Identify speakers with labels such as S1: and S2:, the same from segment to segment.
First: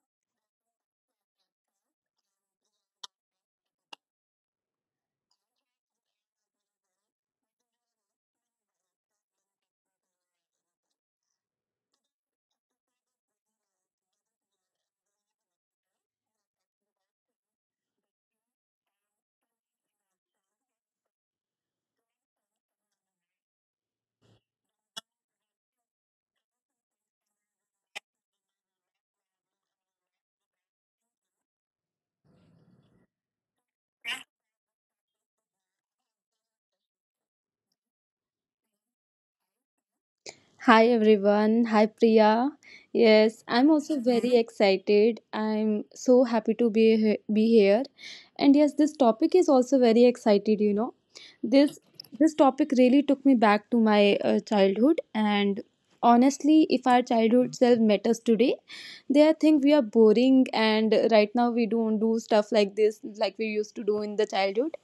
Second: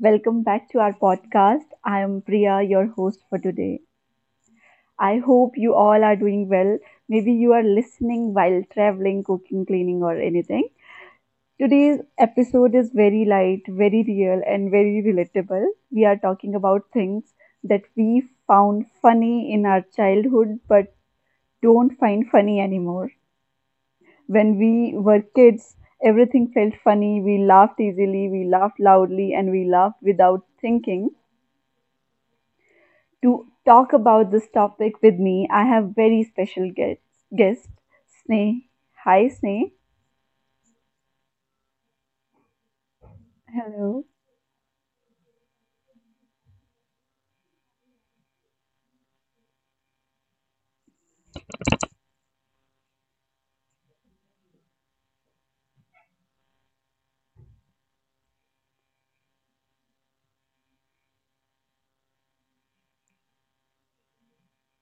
S1: Welcome back to our podcast. I am Priya, your host for today. I hope you all are doing well. Maybe you are listening while traveling, cooking, cleaning, or anything. Today's episode is very light, very real, and very relatable. We are talking about things that we found funny in our childhood but don't find funny anymore. When we were kids, everything felt funny. We laughed easily, we laughed loudly, and we laughed without thinking. To talk about this topic with me, I have very special guest Sneh. Hi, Sneh.
S2: Hi everyone. Hi Priya. Yes, I'm also
S1: Hello.
S2: very excited. I'm so happy to be be here. And yes, this topic is also very excited. This this topic really took me back to my childhood and honestly, if our childhood self met us today, they think we are boring and right now we don't do stuff like this like we used to do in the childhood.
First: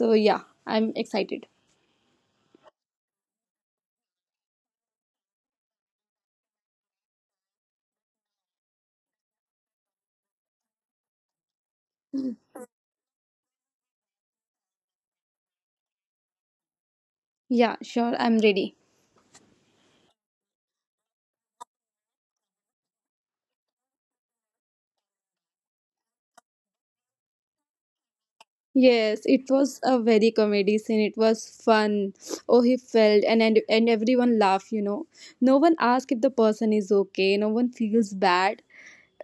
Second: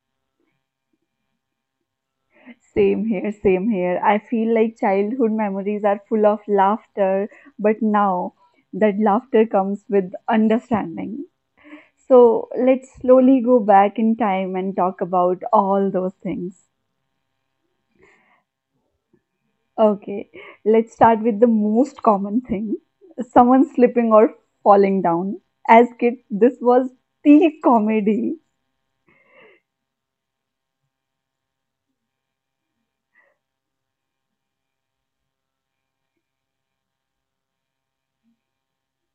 S2: So yeah, I'm excited.
S1: Same here, same here. I feel like childhood memories are full of laughter, but now that laughter comes with understanding. So let's slowly go back in time and talk about all those things.
S2: Yeah, sure, I'm ready.
S1: Okay, let's start with the most common thing, someone slipping or falling down. As kids, this was peak comedy.
S2: Yes, it was a very comedy scene. It was fun. Oh, he felt and everyone laughed. No one asked if the person is okay. No one feels bad.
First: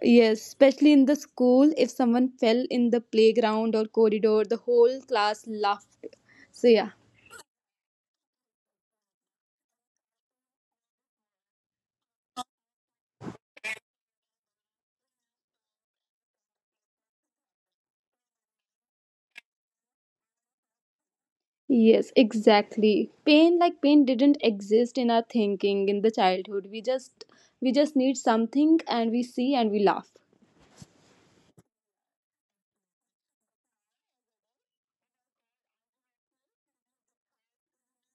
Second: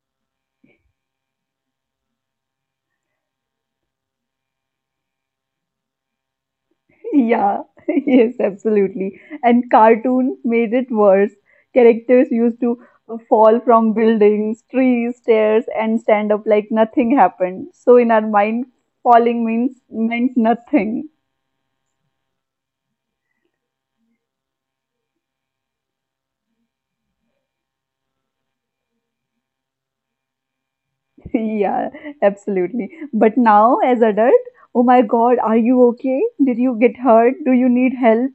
S2: Yes, especially in the school, if someone fell in the playground or corridor, the whole class laughed. So yeah.
S1: Yeah, yes, absolutely. And cartoons made it worse. Characters used to fall from buildings, trees, stairs, and stand up like nothing happened. So in our mind, falling means meant nothing.
S2: Yes, exactly. Pain didn't exist in our thinking in the childhood. We just need something and we see and we laugh.
S1: Yeah, absolutely. But now, as adult, oh my God, are you okay? Did you get hurt? Do you need help?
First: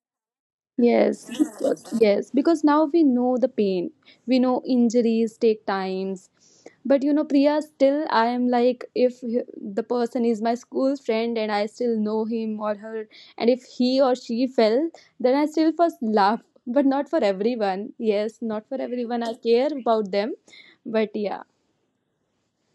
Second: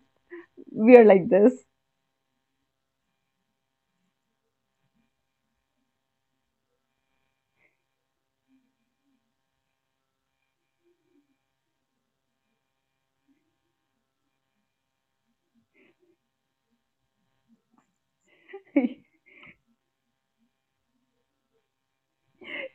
S1: We are
S2: Yes,
S1: like this.
S2: because now we know the pain. We know injuries take times. But you know, Priya, still I am like, if the person is my school friend and I still know him or her, and if he or she fell, then I still first laugh. But not for everyone. Yes, not for everyone. I care about them. But yeah.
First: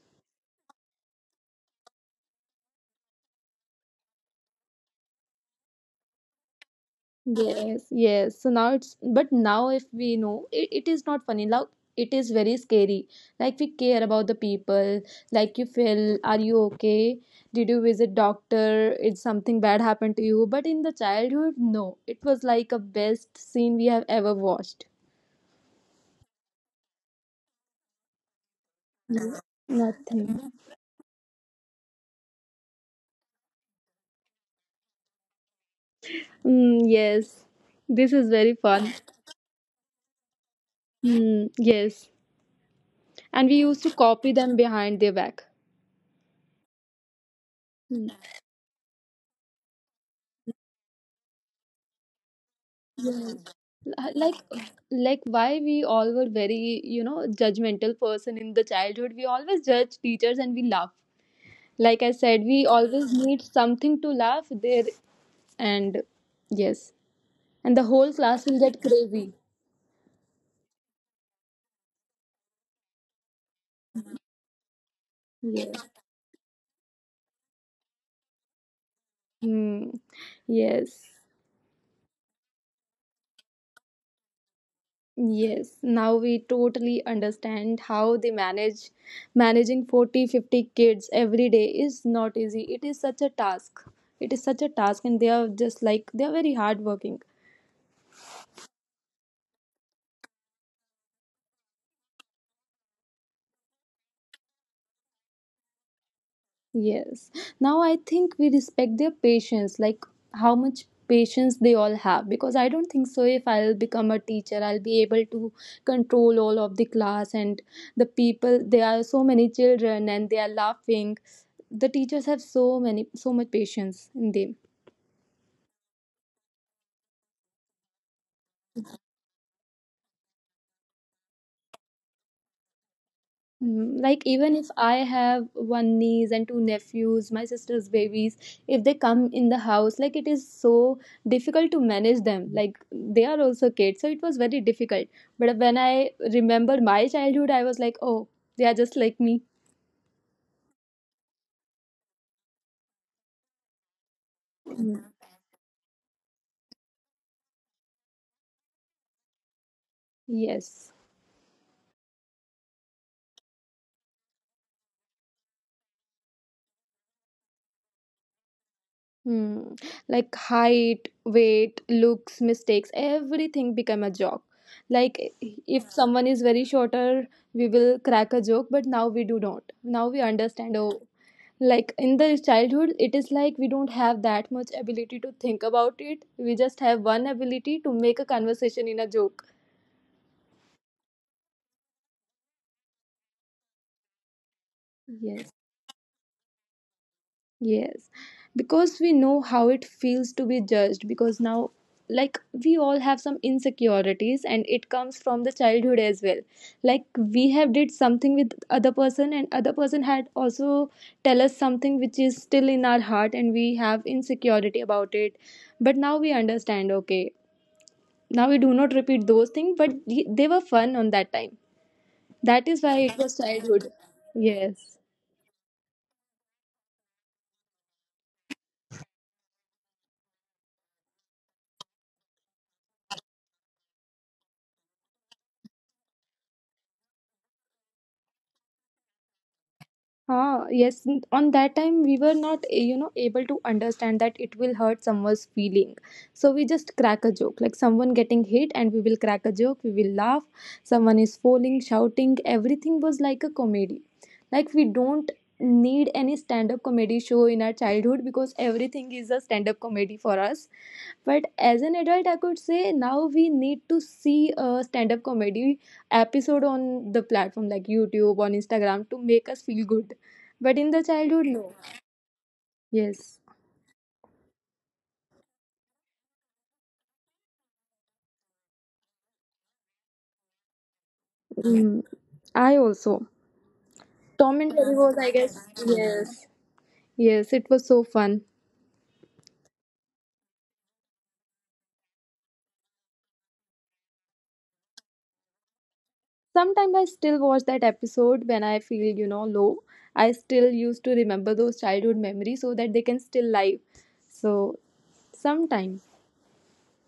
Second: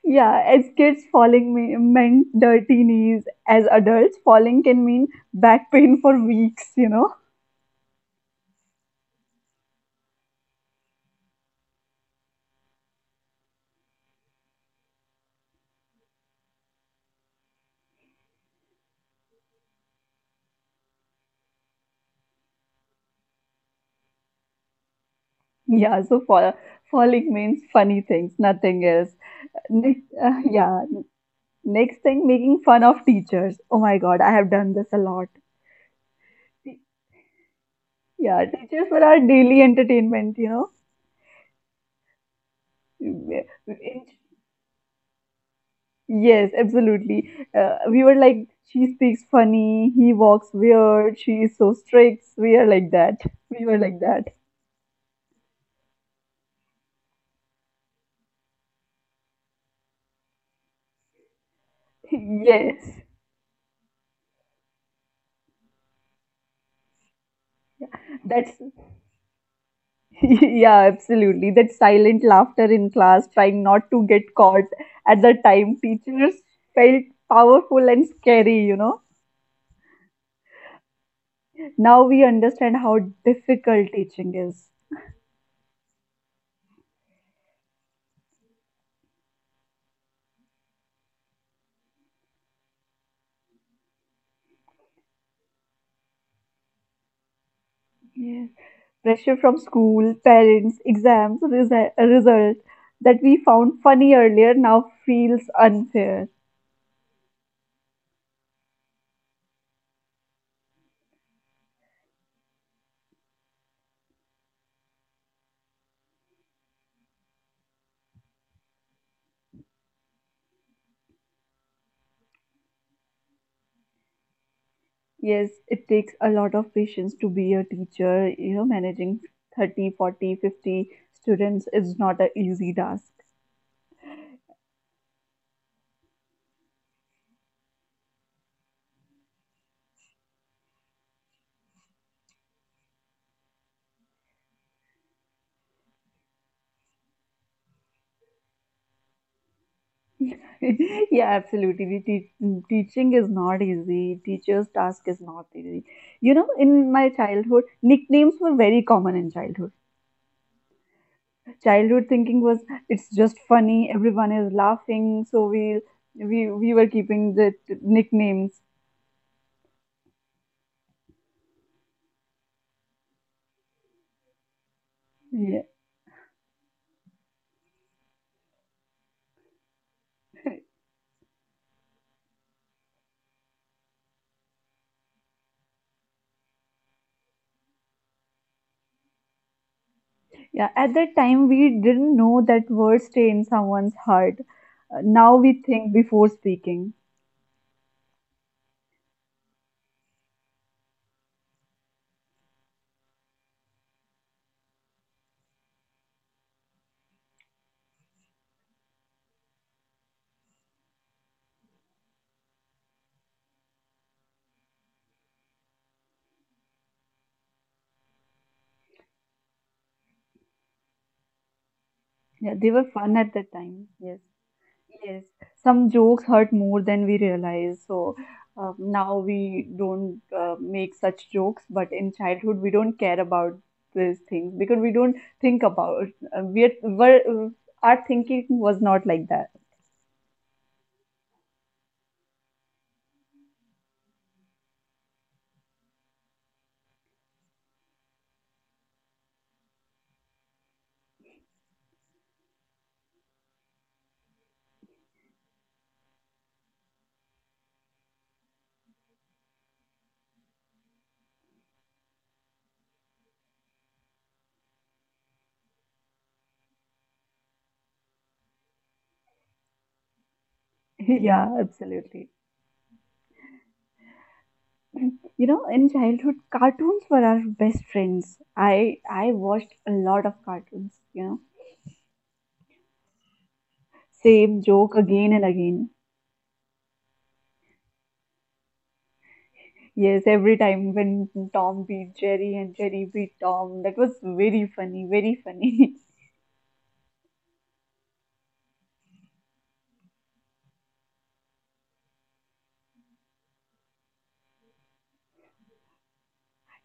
S1: Yeah, as kids, meant dirty knees. As adults, falling can mean back pain for weeks, you know?
S2: Yes, yes. So now but now if we know, it is not funny. Now it is very scary. Like we care about the people. Like you feel, are you okay? Did you visit doctor? Is something bad happened to you? But in the childhood, no. It was like a best scene we have ever watched.
S1: Yeah, so falling means funny things, nothing else. Next,
S2: Nothing.
S1: next thing, making fun of teachers. Oh my God, I have done this a lot.
S2: Mm, yes. This is very
S1: Yeah,
S2: fun.
S1: teachers were our daily entertainment, you know?
S2: Mm, yes. And we
S1: In-
S2: used to copy them behind their back.
S1: Yes, absolutely. We were like, she speaks funny, he walks weird, she is so strict. We are like that.
S2: Mm.
S1: We were
S2: Uh,
S1: like
S2: like
S1: that.
S2: like why we all were very judgmental person in the childhood. We always judge teachers and we laugh. Like I said, we always
S1: Yes,
S2: need something to laugh there. And, yes, and the whole class will
S1: that's
S2: get crazy.
S1: yeah, absolutely. That silent laughter in class, trying not to get caught at the
S2: Yes.
S1: time, teachers felt powerful and scary, you know.
S2: Hmm. Yes.
S1: Now we understand how difficult teaching is.
S2: Yes, now we totally understand how they manage managing 40-50 kids every day is not easy. It is such a task. It is such a task, and they are just like they are very hardworking.
S1: Pressure from school, parents, exams, result that we found funny earlier now feels unfair.
S2: Yes. Now I think we respect their patience, like how much patience they all have. Because I don't think so if I'll become a teacher, I'll be able to control all of the class and the people. There are so many children and they are laughing. The teachers have so many, so much patience in them.
S1: Yes, it takes a lot of patience to be a teacher. You know, managing 30, 40, 50 students is not an easy task.
S2: Like even if I have one niece and two nephews, my sister's babies, if they come in the house, like it is so difficult to manage them. Like they are also kids, so it was very difficult. But when I remember my childhood, I was like, oh, they are just like me.
S1: Yeah, absolutely. The teaching is not easy.
S2: Mm.
S1: Teacher's task is not easy. You know, in my childhood, nicknames were very common in childhood.
S2: Yes.
S1: Childhood thinking was, it's just funny, everyone is laughing, so we were keeping the nicknames.
S2: Hmm. Like height, weight, looks, mistakes, everything become a joke. Like
S1: Yeah.
S2: if someone is very shorter, we will crack a joke, but now we do not. Now we understand. Oh, like in the childhood it is like we don't have that much ability to think about it. We just have one ability to make a conversation in a joke.
S1: Yeah, at that time we didn't know that words stay in someone's heart.
S2: Yes,
S1: Now we think before speaking.
S2: yes, because we know how it feels to be judged. Because now, like, we all have some insecurities and it comes from the childhood as well. Like, we have did something with other person and other person had also tell us something which is still in our heart and we have insecurity about it. But now we understand, okay. Now we do not repeat those things, but they were fun on that time. That
S1: Yeah,
S2: is
S1: they
S2: why
S1: were
S2: it was
S1: fun at that
S2: childhood.
S1: time. Yes.
S2: Yes.
S1: Yes, some jokes hurt more than we realize. So now we don't make such jokes, but in childhood we don't care about these things because we don't think about uh, we are, were, our thinking was not like that.
S2: Ah, yes. On that time, we were not, able to understand that it will hurt someone's feeling. So we just crack a joke, like someone getting hit, and we will crack a joke. We will laugh. Someone is falling, shouting. Everything was like a comedy. Like we don't need any stand-up comedy show in our childhood because everything is a stand-up comedy for us. But as an adult, I could say now we need to see a stand-up comedy episode on the platform like YouTube, on Instagram to make us feel good. But in the childhood, no.
S1: Yeah, absolutely.
S2: Yes.
S1: You know, in childhood, cartoons were our best friends. I watched a lot of cartoons, you know,
S2: Mm, I also. Tom and
S1: same
S2: Jerry was,
S1: joke
S2: I
S1: again
S2: guess.
S1: and again.
S2: Yes. Yes, it was so fun.
S1: Yes, every time when Tom beat Jerry and Jerry beat Tom, that was very funny, very funny.
S2: Sometimes I still watch that episode when I feel low. I still used to remember those childhood memories so that they can still live. So, sometime.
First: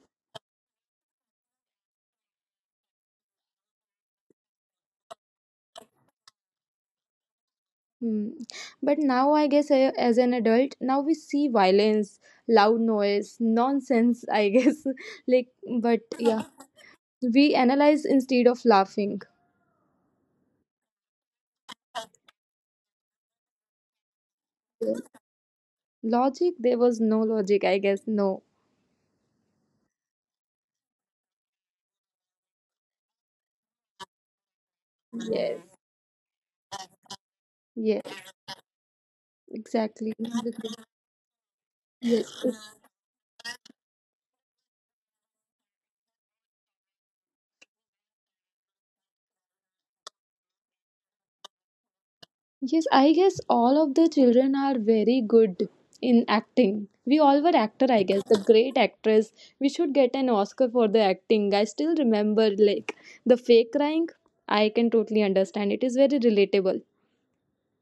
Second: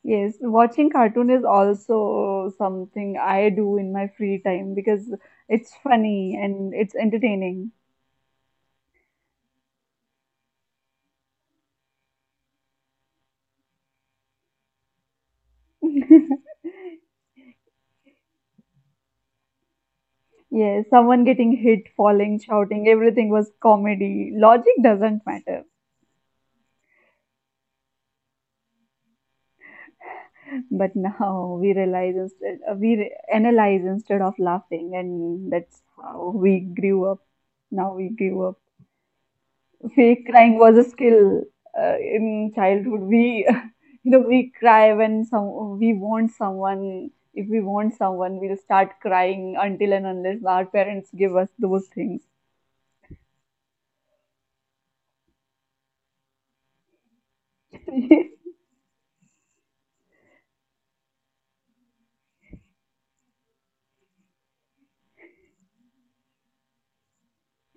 S1: Yes, watching cartoon is also something I do in my free time because it's funny and it's entertaining.
S2: Hmm. But now, I guess, as an adult, now we see violence, loud noise, nonsense, I guess. Like, but yeah, we analyze instead of laughing.
S1: Yes, someone getting hit, falling, shouting, everything was comedy. Logic doesn't matter.
S2: Logic, there was no logic, I guess. No.
S1: But now we realize instead, analyze instead of laughing, and
S2: Yes.
S1: that's how we grew up. Now we
S2: Yes,
S1: grew up.
S2: exactly.
S1: Fake crying was
S2: Because-
S1: a skill
S2: Yes.
S1: in childhood. We, you know, we want someone. If we want someone, we'll start crying until and unless our parents give us those things.
S2: Yes, I guess all of the children are very good in acting. We all were actor, I guess. The great actress. We should get an Oscar for the acting. I still remember like the fake crying. I can totally understand. It is very relatable.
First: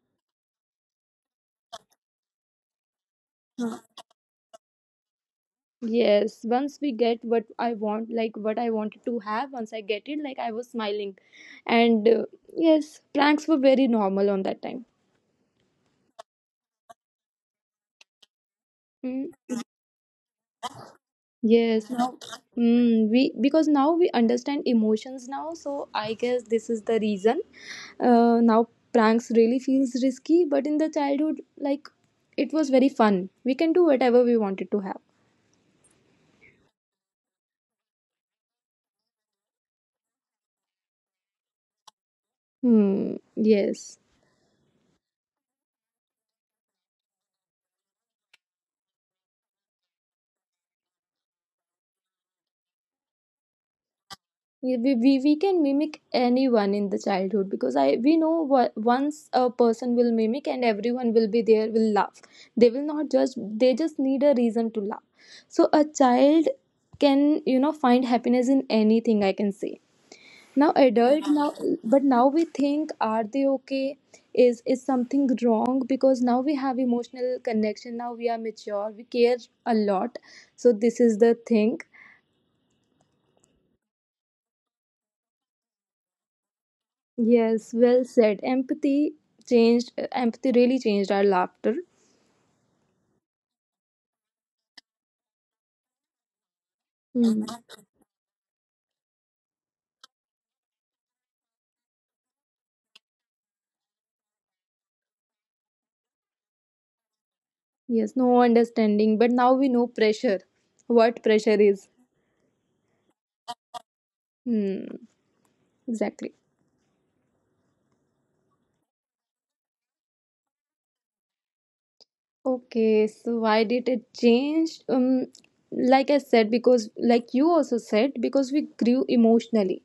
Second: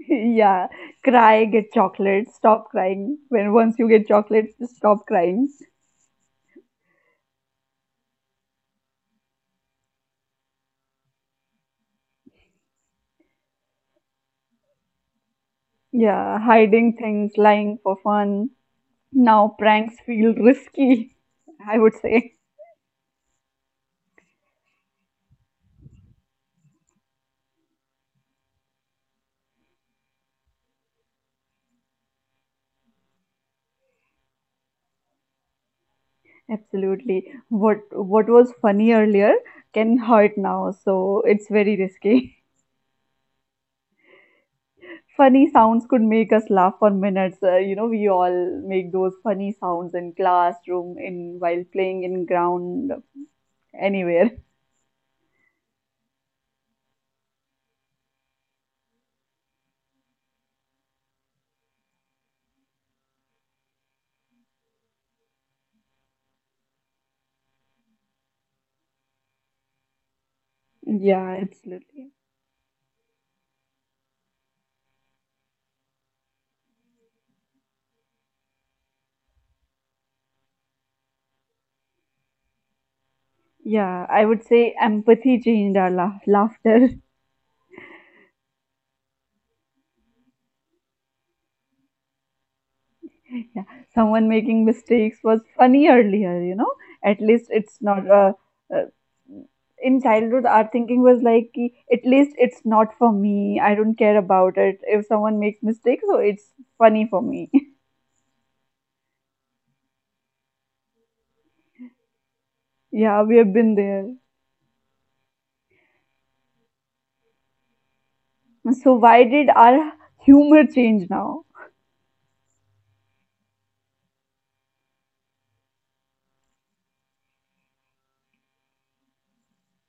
S1: Yeah, cry, get chocolates, stop crying. When once you get chocolates, just stop crying.
S2: Yes, once we get what I want, like what I wanted to have, once I get it, like I was smiling. And yes, pranks were very normal on that time.
S1: Yeah, hiding things, lying for fun.
S2: Mm,
S1: Now pranks feel risky, I
S2: yes,
S1: would
S2: now
S1: say.
S2: we because now we understand emotions now, so I guess this is the reason. Now pranks really feels risky, but in the childhood, like it was very fun. We can do whatever we wanted to have.
S1: Absolutely. What was funny earlier can hurt now, so it's very risky.
S2: Hmm. Yes.
S1: Funny sounds could make us laugh for minutes. You know, we all make those funny sounds in classroom, in while playing in ground, anywhere.
S2: Yeah, we can mimic anyone in the childhood because I we know what once a person will mimic and everyone will be there will laugh. They will not judge, they just need a reason to laugh. So a child can find happiness in anything, I can say. Now adult
S1: Yeah,
S2: now. But
S1: absolutely.
S2: now we think, are they okay? Is something wrong? Because now we have emotional connection. Now we are mature. We care a lot. So this is the thing.
S1: Yeah, I would say empathy changed our laughter.
S2: Yes, well said. Empathy really changed our laughter.
S1: Yeah, someone making mistakes was funny earlier, you know. At
S2: Hmm.
S1: least it's not. Uh, in childhood, our thinking was like, कि at least it's not for me. I don't care about it. If someone makes mistakes, so it's funny for me.
S2: Yes, no understanding, but now we know pressure, what pressure is.
S1: Yeah, we have been there.
S2: Hmm, exactly.
S1: So why did our humor change now?
S2: Okay, so why did it change? Like I said, because like you also said, because we grew emotionally.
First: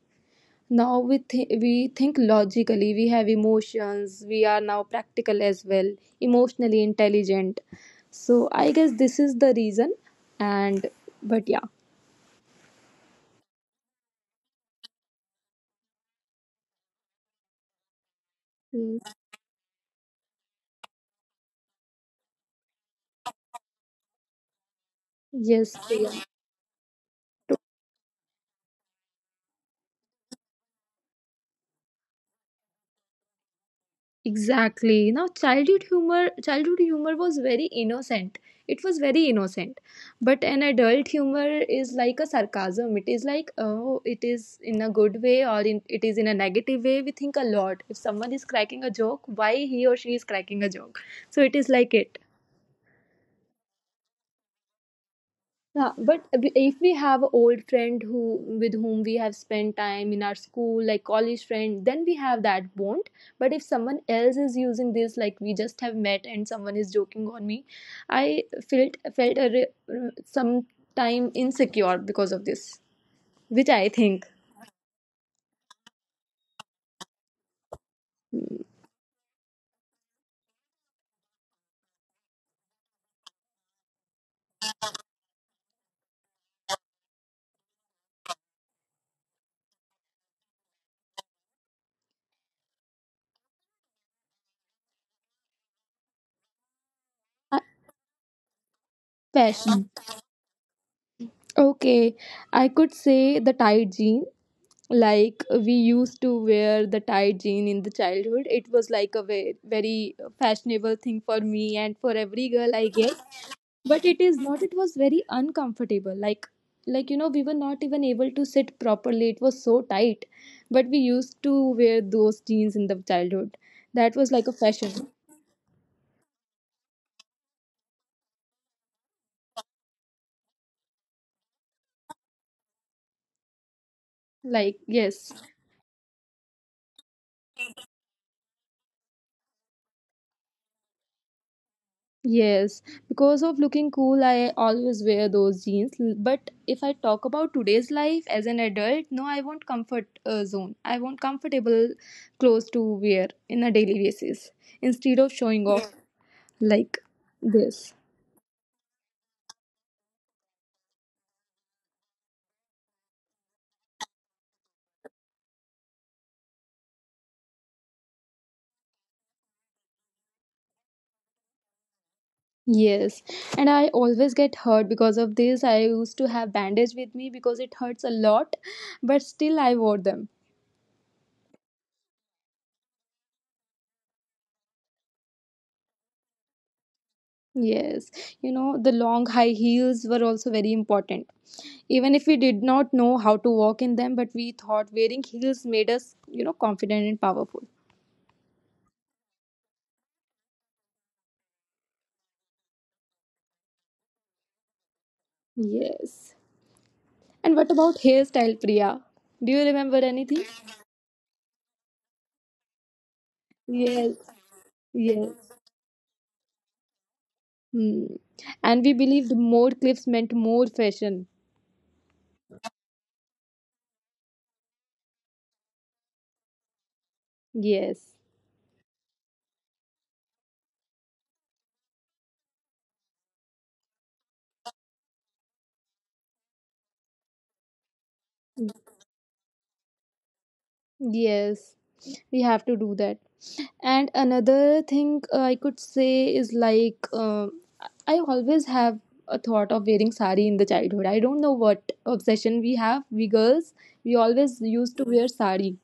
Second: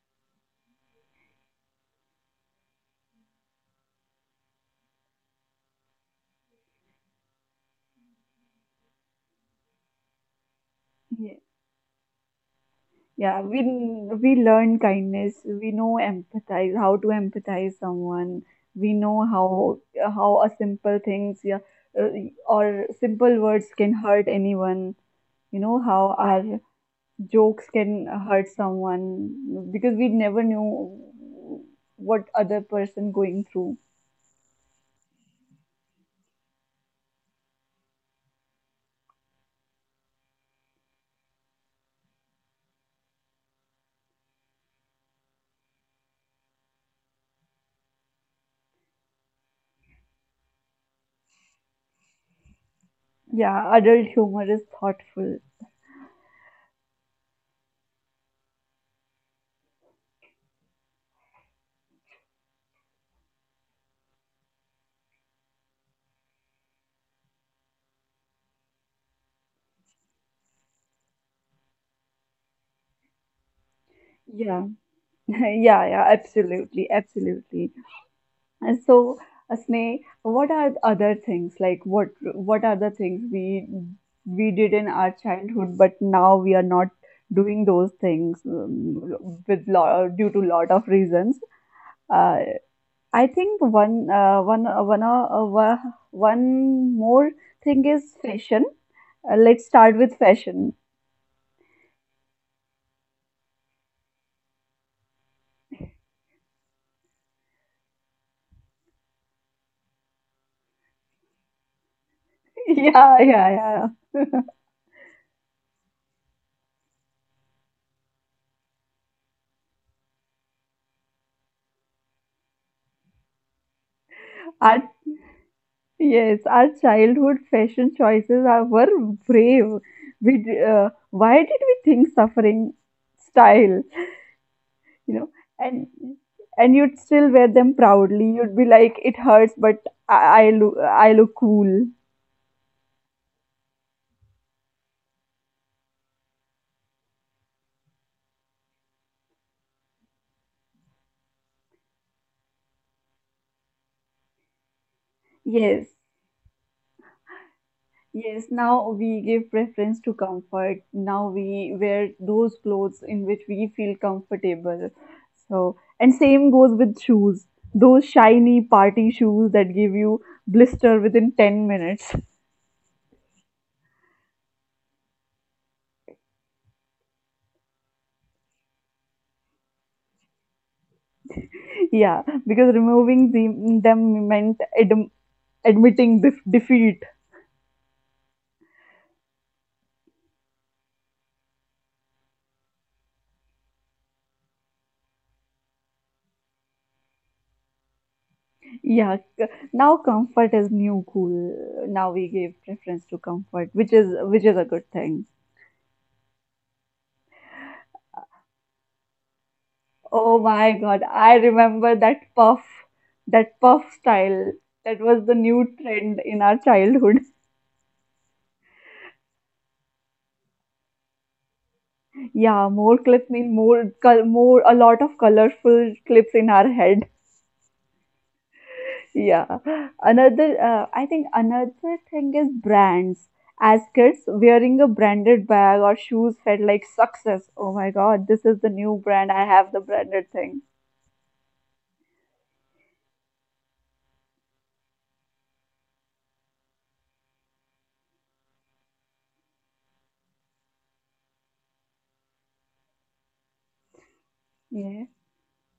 S2: Now we think logically. We have emotions. We are now practical as well, emotionally intelligent. So I guess this is the reason. And
S1: Yeah.
S2: but yeah.
S1: Yeah, we learn kindness. We know empathize, how to empathize someone. We
S2: Yes,
S1: know how a simple things, uh, or simple words can hurt anyone. You
S2: yes,
S1: know how
S2: Priya,
S1: our jokes can hurt someone because we never knew what other person going through.
S2: exactly. You know, childhood humor was very innocent. It was very innocent, but an adult humor is like a sarcasm. It is like, oh, it is in a good way or it is in a negative way. We think a lot. If someone is cracking a joke, why he or she is cracking a joke? So it is like it.
S1: Yeah, adult humor is thoughtful.
S2: Yeah, but if we have an old friend who with whom we have spent time in our school, like college friend, then we have that bond. But if someone else is using this, like we just have met and someone is joking on me, I felt a some time insecure because of this, which I think.
S1: Yeah, yeah, yeah, absolutely, absolutely.
S2: mm,
S1: And so, Sneh, what are the other things like what are the things we did in our childhood, but now we are not doing those things with lot due to lot of reasons. Uh, I think one one one wa- one more
S2: I-
S1: thing is fashion. Let's
S2: Fashion.
S1: start with fashion.
S2: Okay, I could say the tight jean, like we used to wear the tight jean in the childhood. It was like a very, very fashionable thing for me and for every girl, I guess.
S1: Yeah, yeah,
S2: But it is
S1: yeah.
S2: not. It was very uncomfortable, like we were not even able to sit properly. It was so tight, but we used to wear those jeans in the childhood. That was like a
S1: Our
S2: fashion.
S1: Yes, our childhood fashion choices were brave. Why did we think suffering style,
S2: Like,
S1: you
S2: yes.
S1: know? And you'd still wear them proudly. You'd be like, it hurts, but I look cool.
S2: Yes, because of looking cool, I always wear those jeans. But if I talk about today's life as an adult, no, I want comfort zone. I want comfortable clothes to wear in a daily basis instead of showing off.
S1: Yes.
S2: Yeah. Like this.
S1: Yes, now we give preference to comfort. Now we wear those clothes in which we feel comfortable. So, and same goes with shoes. Those shiny party shoes that give you blister within 10 minutes.
S2: Yes, and I always get hurt because of this. I used to have bandage with me because it hurts a lot, but still I wore them.
S1: Yeah, because them meant admitting defeat.
S2: Yes, the long high heels were also very important even if we did not know how to walk in them, but we thought wearing heels made us confident and powerful.
S1: Yeah, c- Now comfort is new cool. Now we give preference to comfort, which is a good thing.
S2: Yes, and what about hairstyle, Priya? Do you remember
S1: Oh
S2: anything?
S1: my God, I remember that that puff
S2: Yes,
S1: style. That was the
S2: yes.
S1: new trend in our childhood.
S2: Hmm. And we believed more clips meant more fashion.
S1: Yeah, more clips mean a lot of colorful clips in our head.
S2: Yes.
S1: Yeah. Another, I think another thing is brands. As kids, wearing a branded bag or shoes felt like success. Oh my God, this is the new brand. I have the branded thing.
S2: Yes, we have to do that. And another thing, I could say, is like I always have a thought of wearing sari in the childhood. I don't know what obsession we have, we girls, we always used to
S1: Yeah.
S2: wear sari.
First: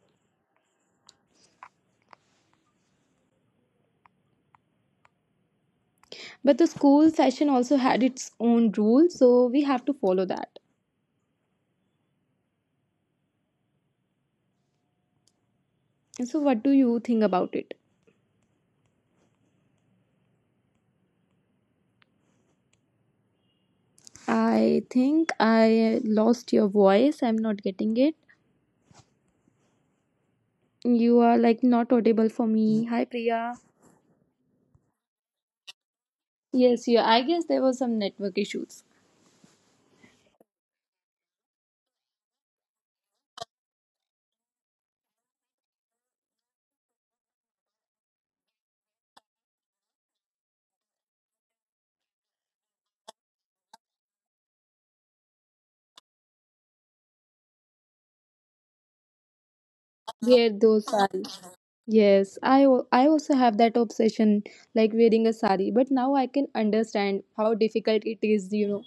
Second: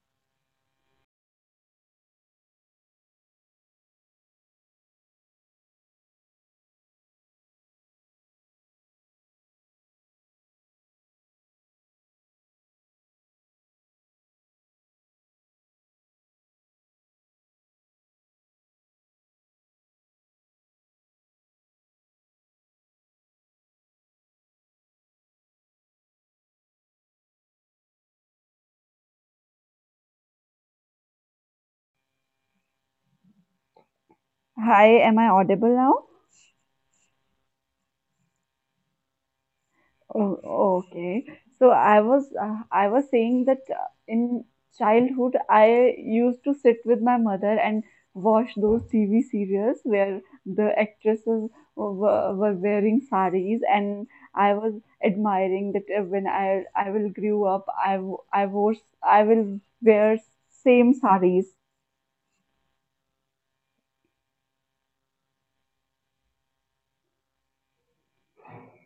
S2: But the school fashion also had its own rules, so we have to follow that. So what do you think about it? I think I lost your voice. I'm not getting it. You are like not audible for me. Hi, Priya.
S1: Hi, am I audible now?
S2: Yes. Yeah, I guess there was some network issues.
S1: Oh, okay. So I was saying that in childhood I used to sit with my mother and watch those TV serials where the actresses were wearing saris and I was admiring that when I will grow up I w- I wore I will wear
S2: Wear those
S1: same
S2: sarees.
S1: saris.
S2: Yes, I also have that obsession like wearing a sari, but now I can understand how difficult it is.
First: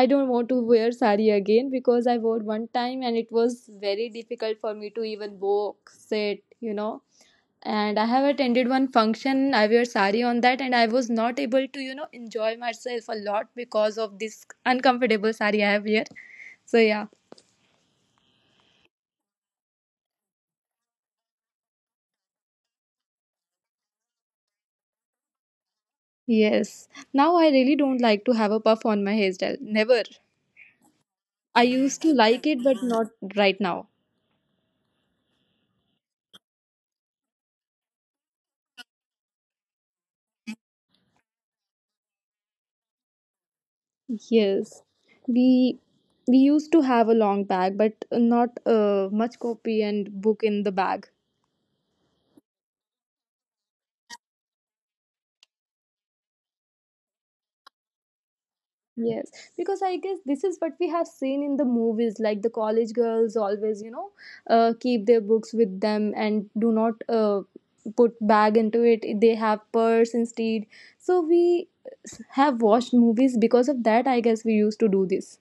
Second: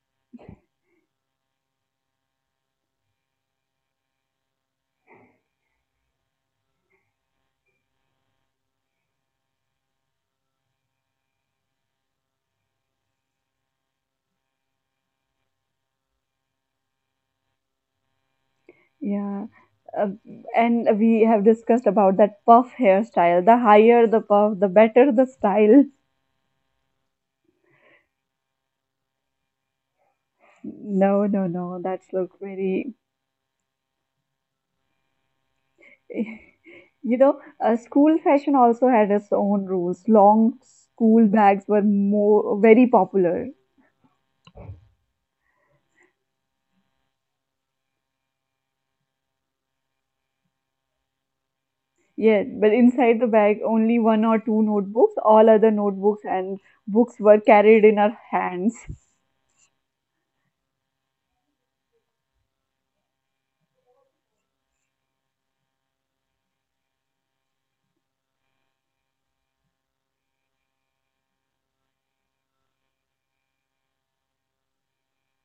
S2: I don't want to wear sari again because I wore one time and it was very difficult for me to even walk, sit. And I have attended one function, I wear sari on that and I was not able to enjoy myself a lot because of this uncomfortable sari I have here. So yeah.
S1: Yeah. Uh, and we have discussed about that puff hairstyle. The higher the puff, the better the style.
S2: Yes. Now I really don't like to have a puff on my hairstyle. Never.
S1: No, no,
S2: I
S1: no.
S2: used
S1: That's
S2: to
S1: look
S2: like it, but
S1: very.
S2: not right now.
S1: You know, school fashion also had its own rules. Long school bags were more very popular.
S2: Yes, we we used to have a long bag, but not much copy and book in the bag.
S1: Yeah, but inside the bag, only one or two notebooks. All other notebooks and books were carried in our hands.
S2: Yes, because I guess this is what we have seen in the movies, like the college girls always keep their books with them and do not put bag into it. They have purse instead. So we have watched movies because of that. I guess we used to do this.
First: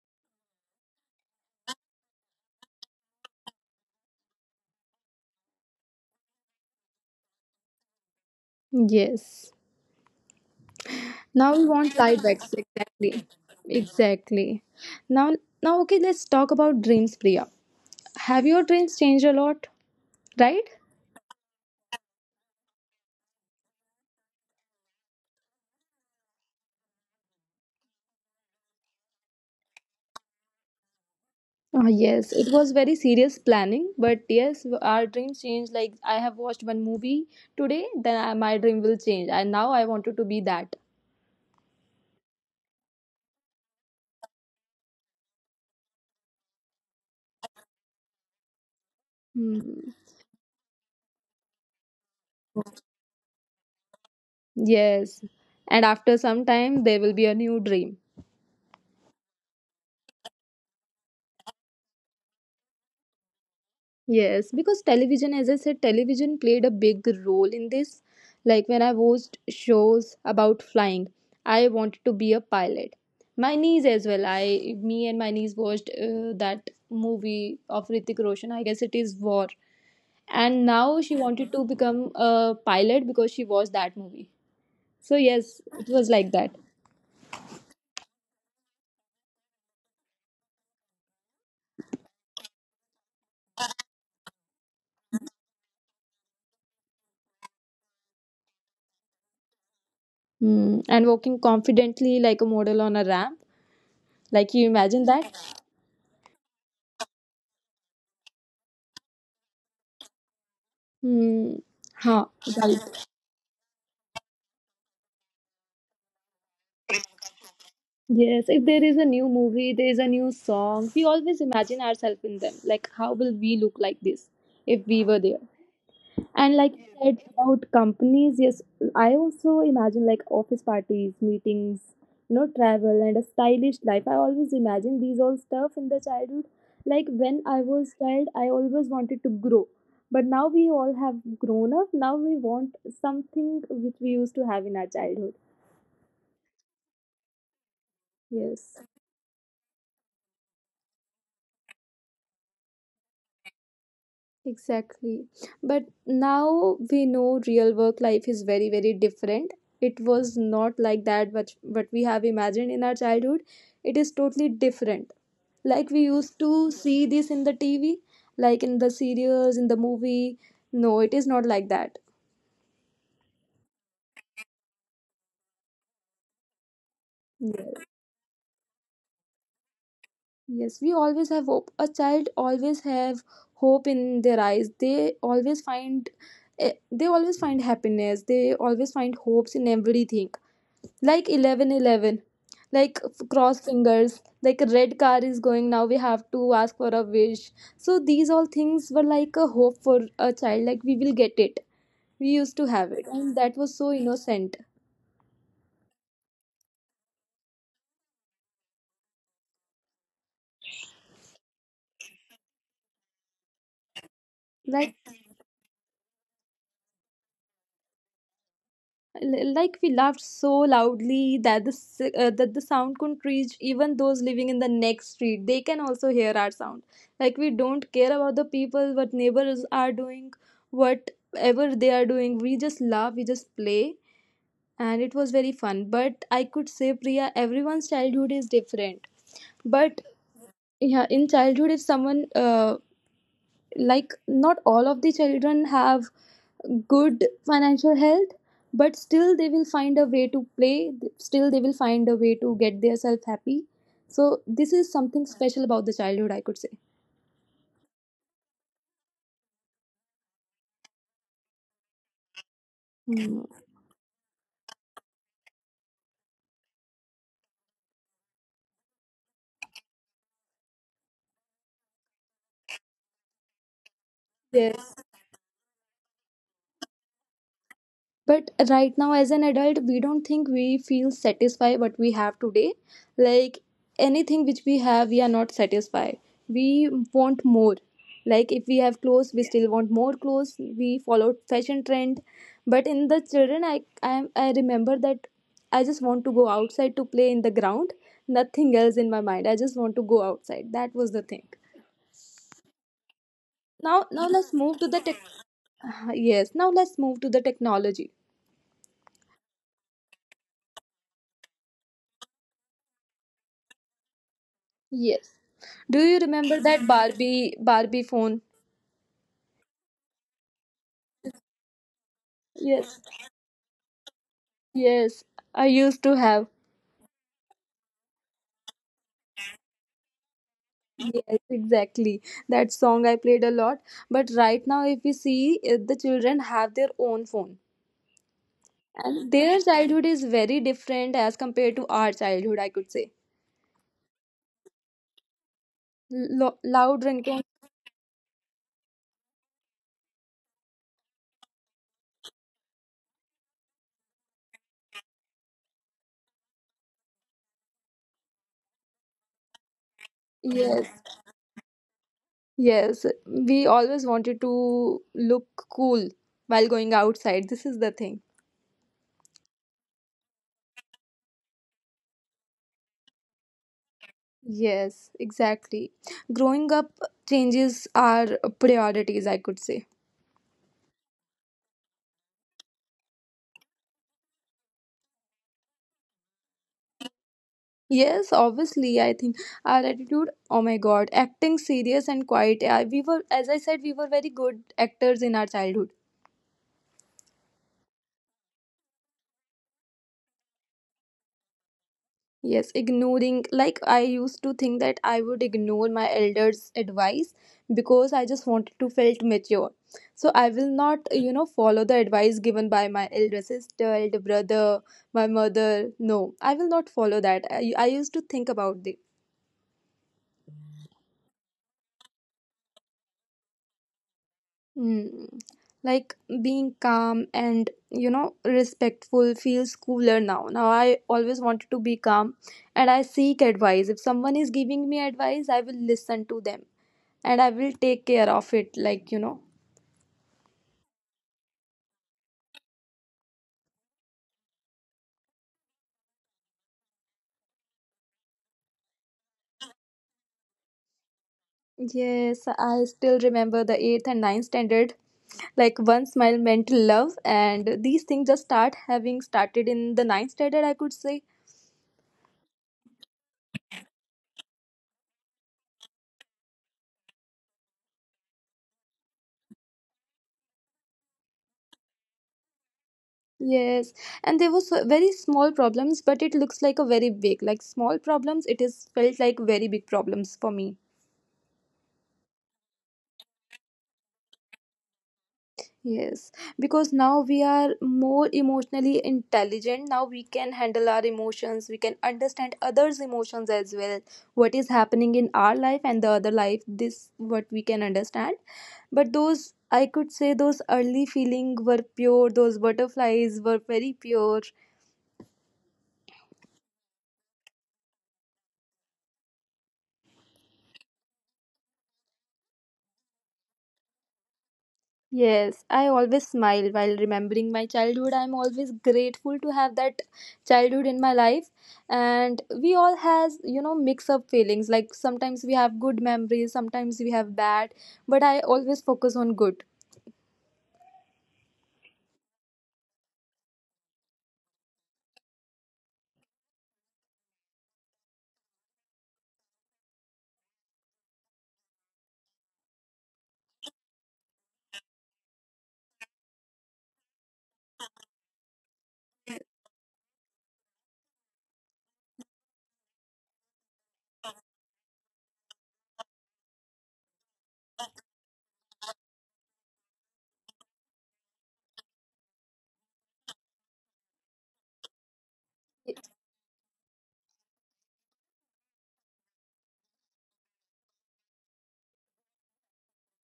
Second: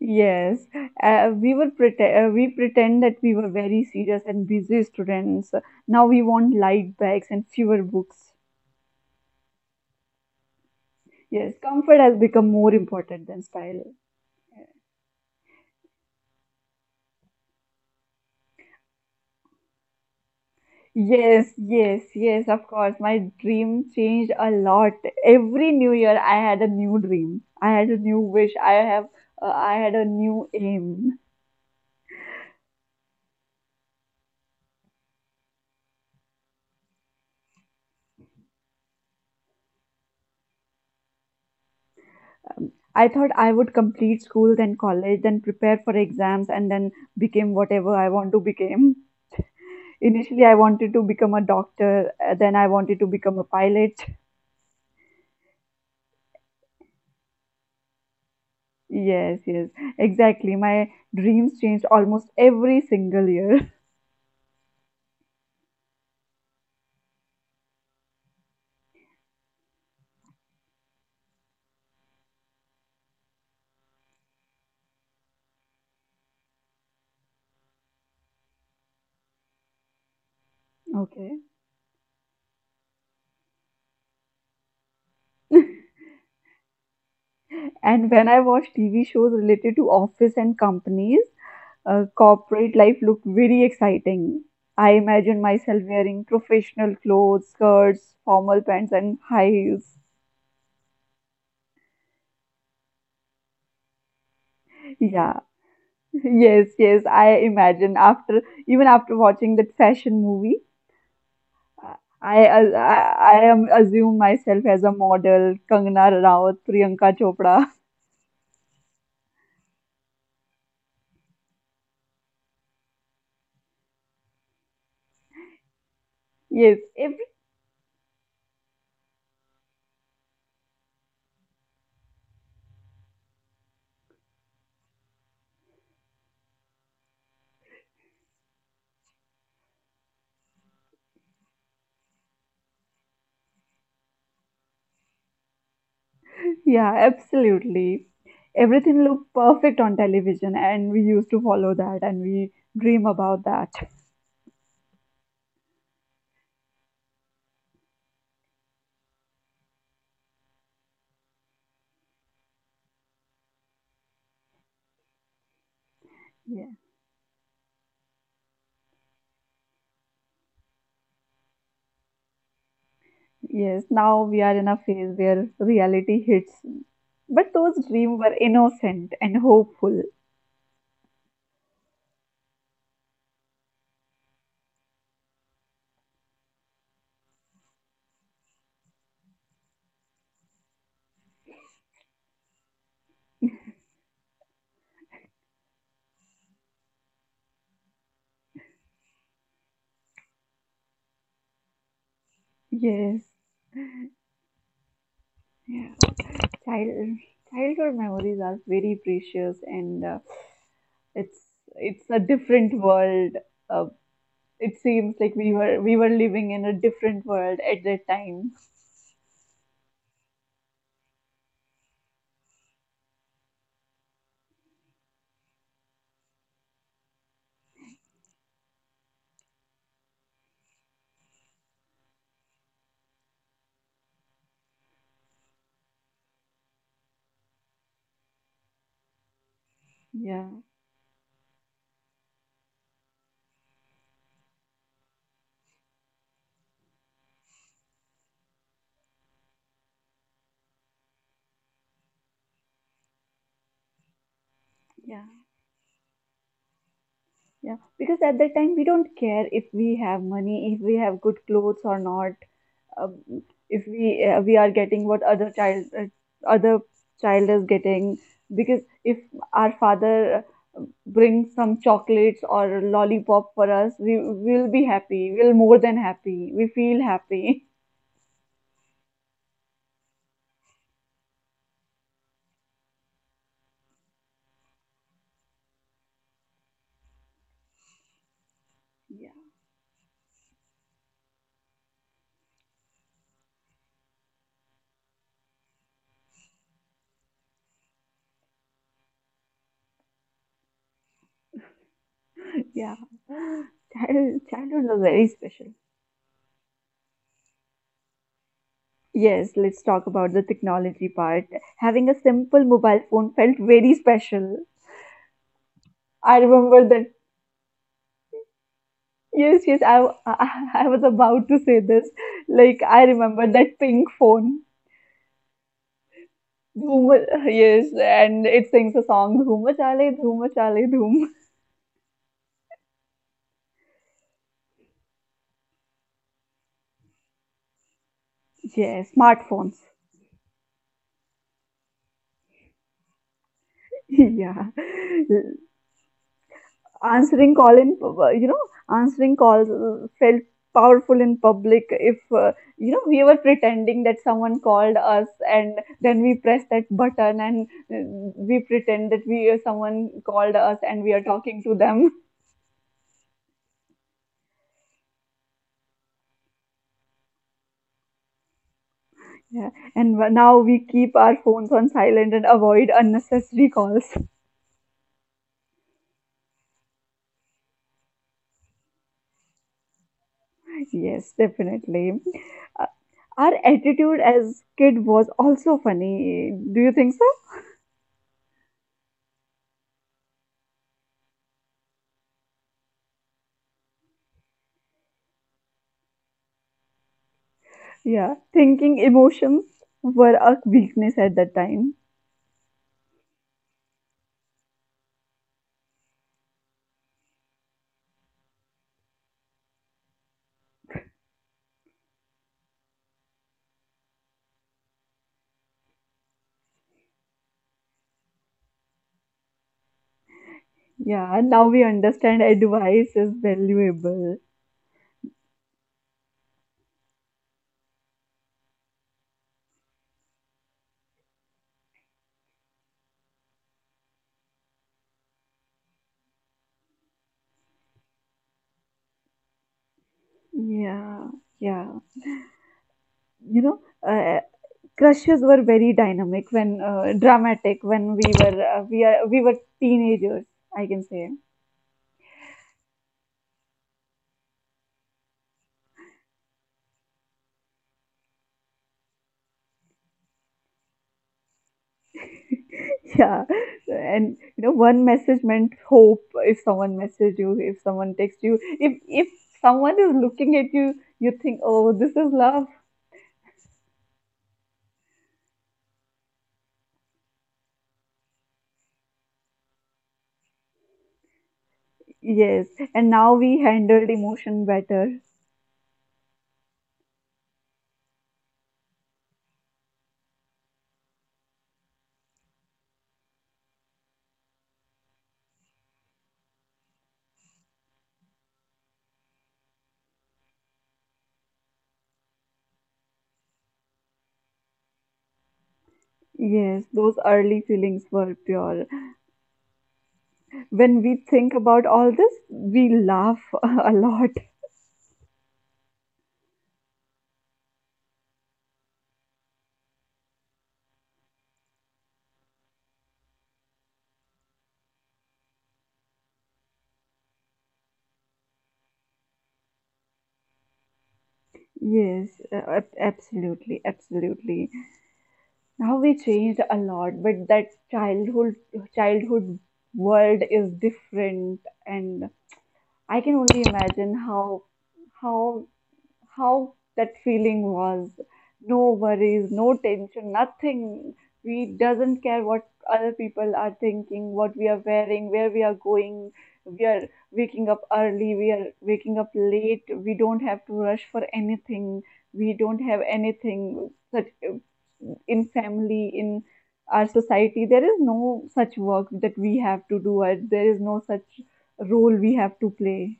S1: Yes, we pretend that we were very serious and busy students. Now we want light bags and fewer books.
S2: Yes. Now
S1: Yes,
S2: we
S1: comfort
S2: want
S1: has
S2: light
S1: become
S2: bags.
S1: more important
S2: Exactly.
S1: than style.
S2: Exactly. Now, okay, let's talk about dreams, Priya. Have your dreams changed a lot, right?
S1: Yes, yes, yes, of course. My dream changed a lot. Every new year, I had a new dream. I had a new wish. I had a new aim.
S2: Ah yes, it was very serious planning, but yes, our dreams change. Like I have watched one movie today, then my dream will change, and now I wanted to be that.
S1: I thought I would complete school, then college, then prepare for exams, and then become whatever I want to become.
S2: Hmm.
S1: Initially, I wanted to become a doctor, then I wanted to become a pilot.
S2: Yes, and after some time there will be a new dream.
S1: Yes, yes, exactly. My dreams changed almost every single year.
S2: Yes, because television, as I said, television played a big role in this. Like when I watched shows about flying, I wanted to be a pilot. My niece as well. Me and my niece watched that movie of Ritik Roshan. I guess it is War, and now she
S1: Okay.
S2: wanted to become a pilot because she watched that movie. So yes, it was like that.
S1: And when I watched TV shows related to office and companies, corporate life looked very exciting. I imagine myself wearing professional clothes, skirts, formal pants, and high heels.
S2: Hmm. And walking confidently like a model on a ramp. Like you imagine that?
S1: Yeah, yes, yes. I imagine after even after watching that fashion movie,
S2: Hmm. Huh.
S1: I am assume myself as a model, Kangana Ranaut, Priyanka Chopra.
S2: Yes, if there is a new movie, there is a new song, we always imagine ourselves in them. Like, how will we look like this if we were there? And like
S1: Yes,
S2: you said
S1: if
S2: about companies, yes, I also imagine like office parties, meetings, travel and a stylish life. I always imagine these all stuff in the childhood. Like when I was child, I always wanted to grow. But now we all have grown up. Now we want something which we used to have in our childhood.
S1: Yeah, absolutely.
S2: Yes.
S1: Everything looked perfect on television, and we used to follow that and we dream about that.
S2: Exactly. But now we know real work life is very, very different. It was not like that what we have imagined in our childhood. It is totally different. Like we used
S1: Yeah.
S2: to see this in the TV, like in the serials, in the movie. No, it is not like that.
S1: Yes, now we are in a phase where reality hits. But
S2: Yes.
S1: those dreams were innocent and hopeful.
S2: Yes, we always have hope. A child always have hope in their eyes. They always find happiness. They always find hopes in everything. Like 11:11, cross fingers, like a red car is going, now we have to ask for a wish. So these all things were like a hope for a child, like we will get it. We used to have it,
S1: Yes.
S2: and that was so innocent.
S1: Yeah. Child, Childhood memories are very precious, and it's it's a different world. Uh, it
S2: like
S1: seems like we were living in a different world at that time.
S2: l- like we laughed so loudly that the sound couldn't reach even those living in the next street, they can also hear our sound. Like we don't care about the people, what neighbors are doing, whatever they are doing, we just laugh, we just play. And it was very fun. But I could say, Priya, everyone's childhood is different. But
S1: Yeah.
S2: yeah, in childhood, if someone like not all of the children have good financial health, but still they will find a way to play. Still they will find a way to get themselves happy. So this is something
S1: Yeah.
S2: special about the childhood, I could say.
S1: Yeah, because at that time we don't care if we have money, if we have good clothes or not,
S2: Hmm.
S1: um, if we we are getting what other child is getting. Because if our father brings some chocolates or lollipop for us, we will be happy. We'll more than happy. We feel happy.
S2: But right now as an adult, we don't think we feel satisfied what we have today. Like anything which we have, we are not satisfied. We want more. Like if we have clothes, we still want more clothes. We follow fashion trend. But in the children, I remember that, I just want to go outside to play in the ground, nothing else in my mind, I just want to go outside, that was the thing.
S1: Yeah, yeah.
S2: Now let's move to
S1: Childhood
S2: the
S1: was
S2: tech.
S1: very special.
S2: Yes, now let's move to the technology.
S1: Yes, let's talk about the technology part. Having a simple mobile phone felt very special.
S2: Yes. Do you
S1: I
S2: remember that
S1: remember that.
S2: Barbie phone?
S1: Yes, yes, I was about to say this. Like,
S2: Yes,
S1: I remember that pink phone.
S2: yes, I used to have.
S1: Dhoom, yes, and it sings a song, Dhoom Chale, Dhoom Chale, Dhoom.
S2: Yes, exactly. That song I played a lot. But right now, if we see, the children have their own phone,
S1: Yes,
S2: and their
S1: smartphones.
S2: childhood is very different as compared to our childhood, I could say.
S1: Yeah.
S2: Loud ringtone.
S1: Answering call in, you know, Answering calls felt powerful in public if, you know, we were pretending that someone called us and then we press that button and we pretend that we someone called us
S2: Yes,
S1: and we are talking to them.
S2: yes. We always wanted to look cool while going outside. This is the thing.
S1: Yeah, Now we keep our phones on silent and avoid unnecessary calls.
S2: Yes, exactly. Growing up changes our priorities, I could say.
S1: Yes, definitely. Uh, our attitude as kid was also funny. Do you think so?
S2: Yes, obviously, I think our attitude, oh my god, acting serious and quiet. Yeah, we were, as I said, we were very good actors in our childhood.
S1: Yeah, thinking emotions were a weakness at that time.
S2: Yes, ignoring, like I used to think that I would ignore my elders' advice because I just wanted to felt mature. So I will not follow the advice given by my elder sister, elder brother, my mother. No, I will not follow that. I used to think about it.
S1: Yeah, and now we understand advice is valuable.
S2: Mm. Like being calm and respectful feels cooler now. Now I always wanted to be calm and I seek advice. If someone is giving me advice, I will listen to them and I will take care of it. Like,
S1: Yeah, yeah. You know, uh, crushes were very dynamic when dramatic when we were teenagers. I can say.
S2: yes, I still remember the eighth and ninth standard. Like, one smile meant love, and these things just started in the ninth standard, I could say.
S1: Yeah, and you know, one message meant hope. If someone messaged you, if someone texts you, if someone is looking at you, you think, oh, this is love.
S2: Yes, and there were so very small problems, but it looks like a very big, like small problems, it is felt like very big problems for me.
S1: Yes, and now we handled emotion better.
S2: Yes, because now we are more emotionally intelligent. Now we can handle our emotions. We can understand others' emotions as well. What is happening in our life and the other life, this what we can understand. But those, I could say, those early feeling were pure. Those butterflies were very pure.
S1: Yes, those early feelings were pure. When we think about all this, we laugh a lot.
S2: Yes, I always smile while remembering my childhood. I'm always grateful to have that childhood in my life. And we all has mix up feelings. Like sometimes we have good memories, sometimes we have bad, but I always focus on good.
S1: Absolutely, absolutely. Now we changed a lot, but that childhood world is different and I can only imagine how how that feeling was. No worries, no tension, nothing. We doesn't care what other people are thinking, what we are wearing, where we are going. We are waking up early, we are waking up late. We don't have to rush for anything. We don't have anything such in family, in our society. There is no such work that we have to do. There is no such role we have to play.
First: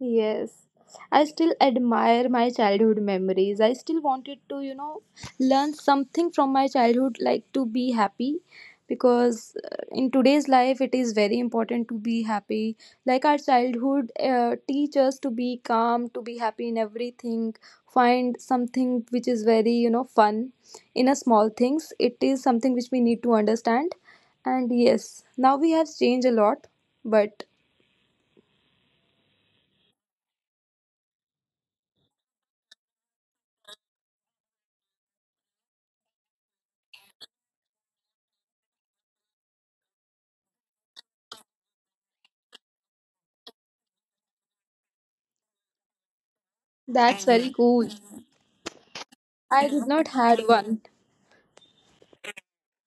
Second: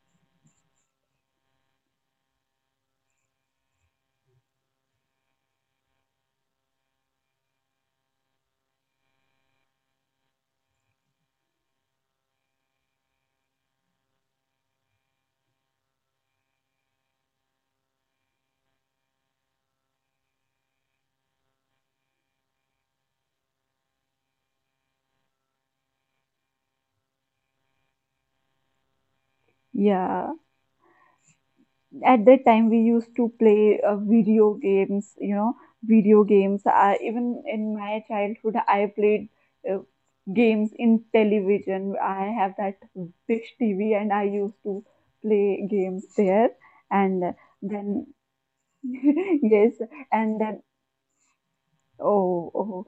S2: Yes, I still admire my childhood memories. I still wanted to learn something from my childhood, like to be happy, because in today's life it is very important to be happy. Like our childhood teach us to be calm, to be happy in everything. Find something which is very fun in a small things. It is something which we need to understand. And yes, now we have changed a lot, but
S1: Yeah, at that time we used to play video games. Even in my childhood, I played uh, games in television. I have that big TV and I used to play games there.
S2: that's
S1: And
S2: very cool.
S1: then,
S2: I
S1: yes,
S2: did not
S1: and
S2: had
S1: then,
S2: one.
S1: oh, oh,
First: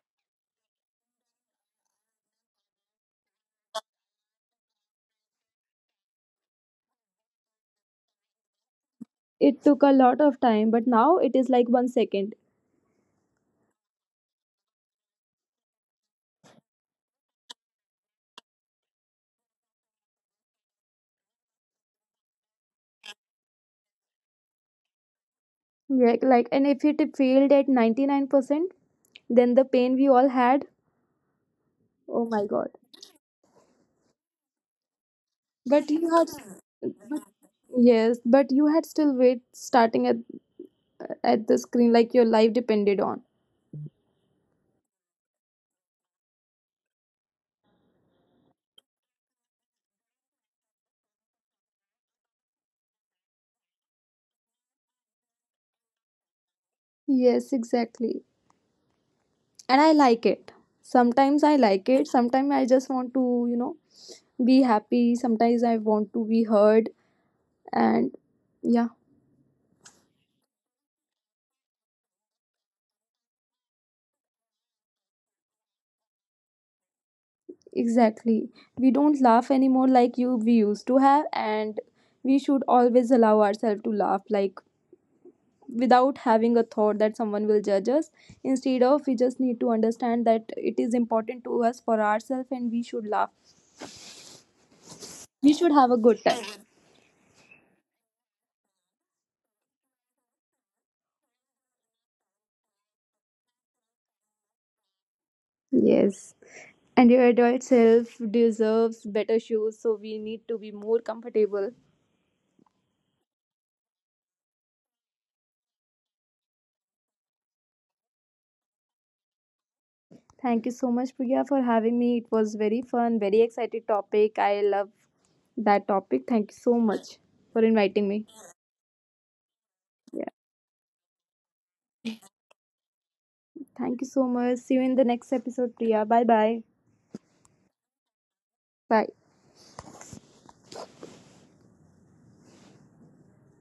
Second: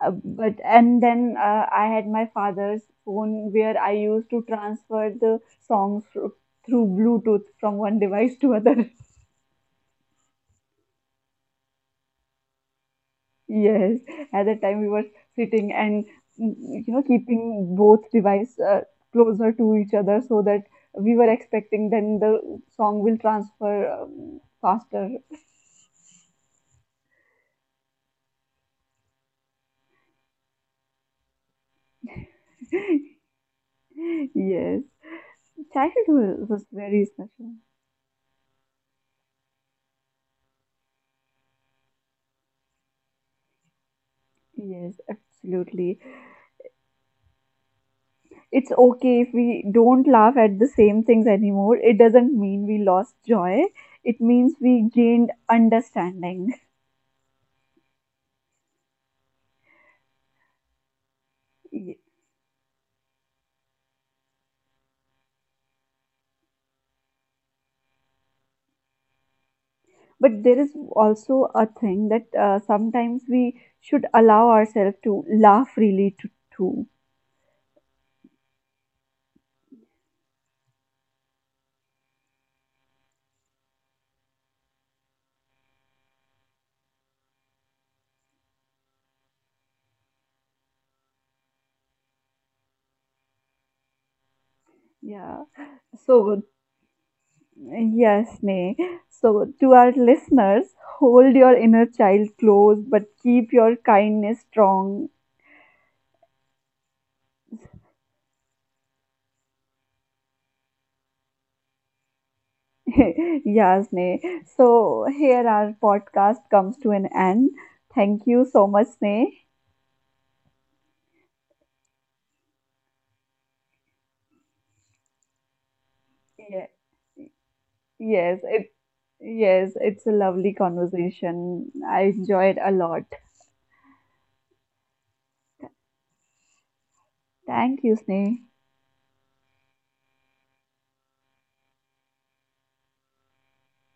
S1: and then I had my father's phone where I used to transfer the songs through Bluetooth from one device to other.
S2: It took a lot of time, but now it is like 1 second.
S1: Yes, at that time we were sitting and mm, you know, keeping both device closer to each other so that we were expecting then the song will transfer faster.
S2: Yeah, like and if it failed at 99%, then the pain we all had. Oh my god!
S1: Yes,
S2: But you
S1: childhood
S2: had
S1: was very
S2: but-
S1: special.
S2: yes, but you had still wait starting at the screen like your life depended on.
S1: Yes, absolutely. It's okay if we don't laugh at the same things anymore. It doesn't mean we lost joy. It means we gained understanding.
S2: Yes, exactly. And I like it. Sometimes I like it. Sometimes I just want to be happy. Sometimes I want to be heard. And yeah,
S1: But there is also a thing that sometimes we should allow ourselves to laugh freely too.
S2: exactly. We don't laugh anymore like you we used to have and we should always allow ourselves to laugh like without having a thought that someone will judge us. Instead of we just need to understand that it is important to us for ourselves and we should laugh.
S1: Yeah.
S2: We should have a good time.
S1: So, yes, Nay. So, to our listeners, hold your inner child close, but keep your kindness strong.
S2: Yes. And your adult self deserves better shoes, so we need to be more comfortable.
S1: Yeah, Sneh. So here our podcast comes to an end. Thank you so much, Sneh.
S2: Thank you so much, Priya, for having me. It was very fun, very excited topic. I love that topic. Thank you
S1: Yeah,
S2: so much for inviting me.
S1: yes, it yes, it's a
S2: Yeah.
S1: lovely conversation. I enjoyed a lot.
S2: Thank you so much. See you in the next episode, Priya. Bye bye.
S1: Thank you, Sneh.
S2: Bye.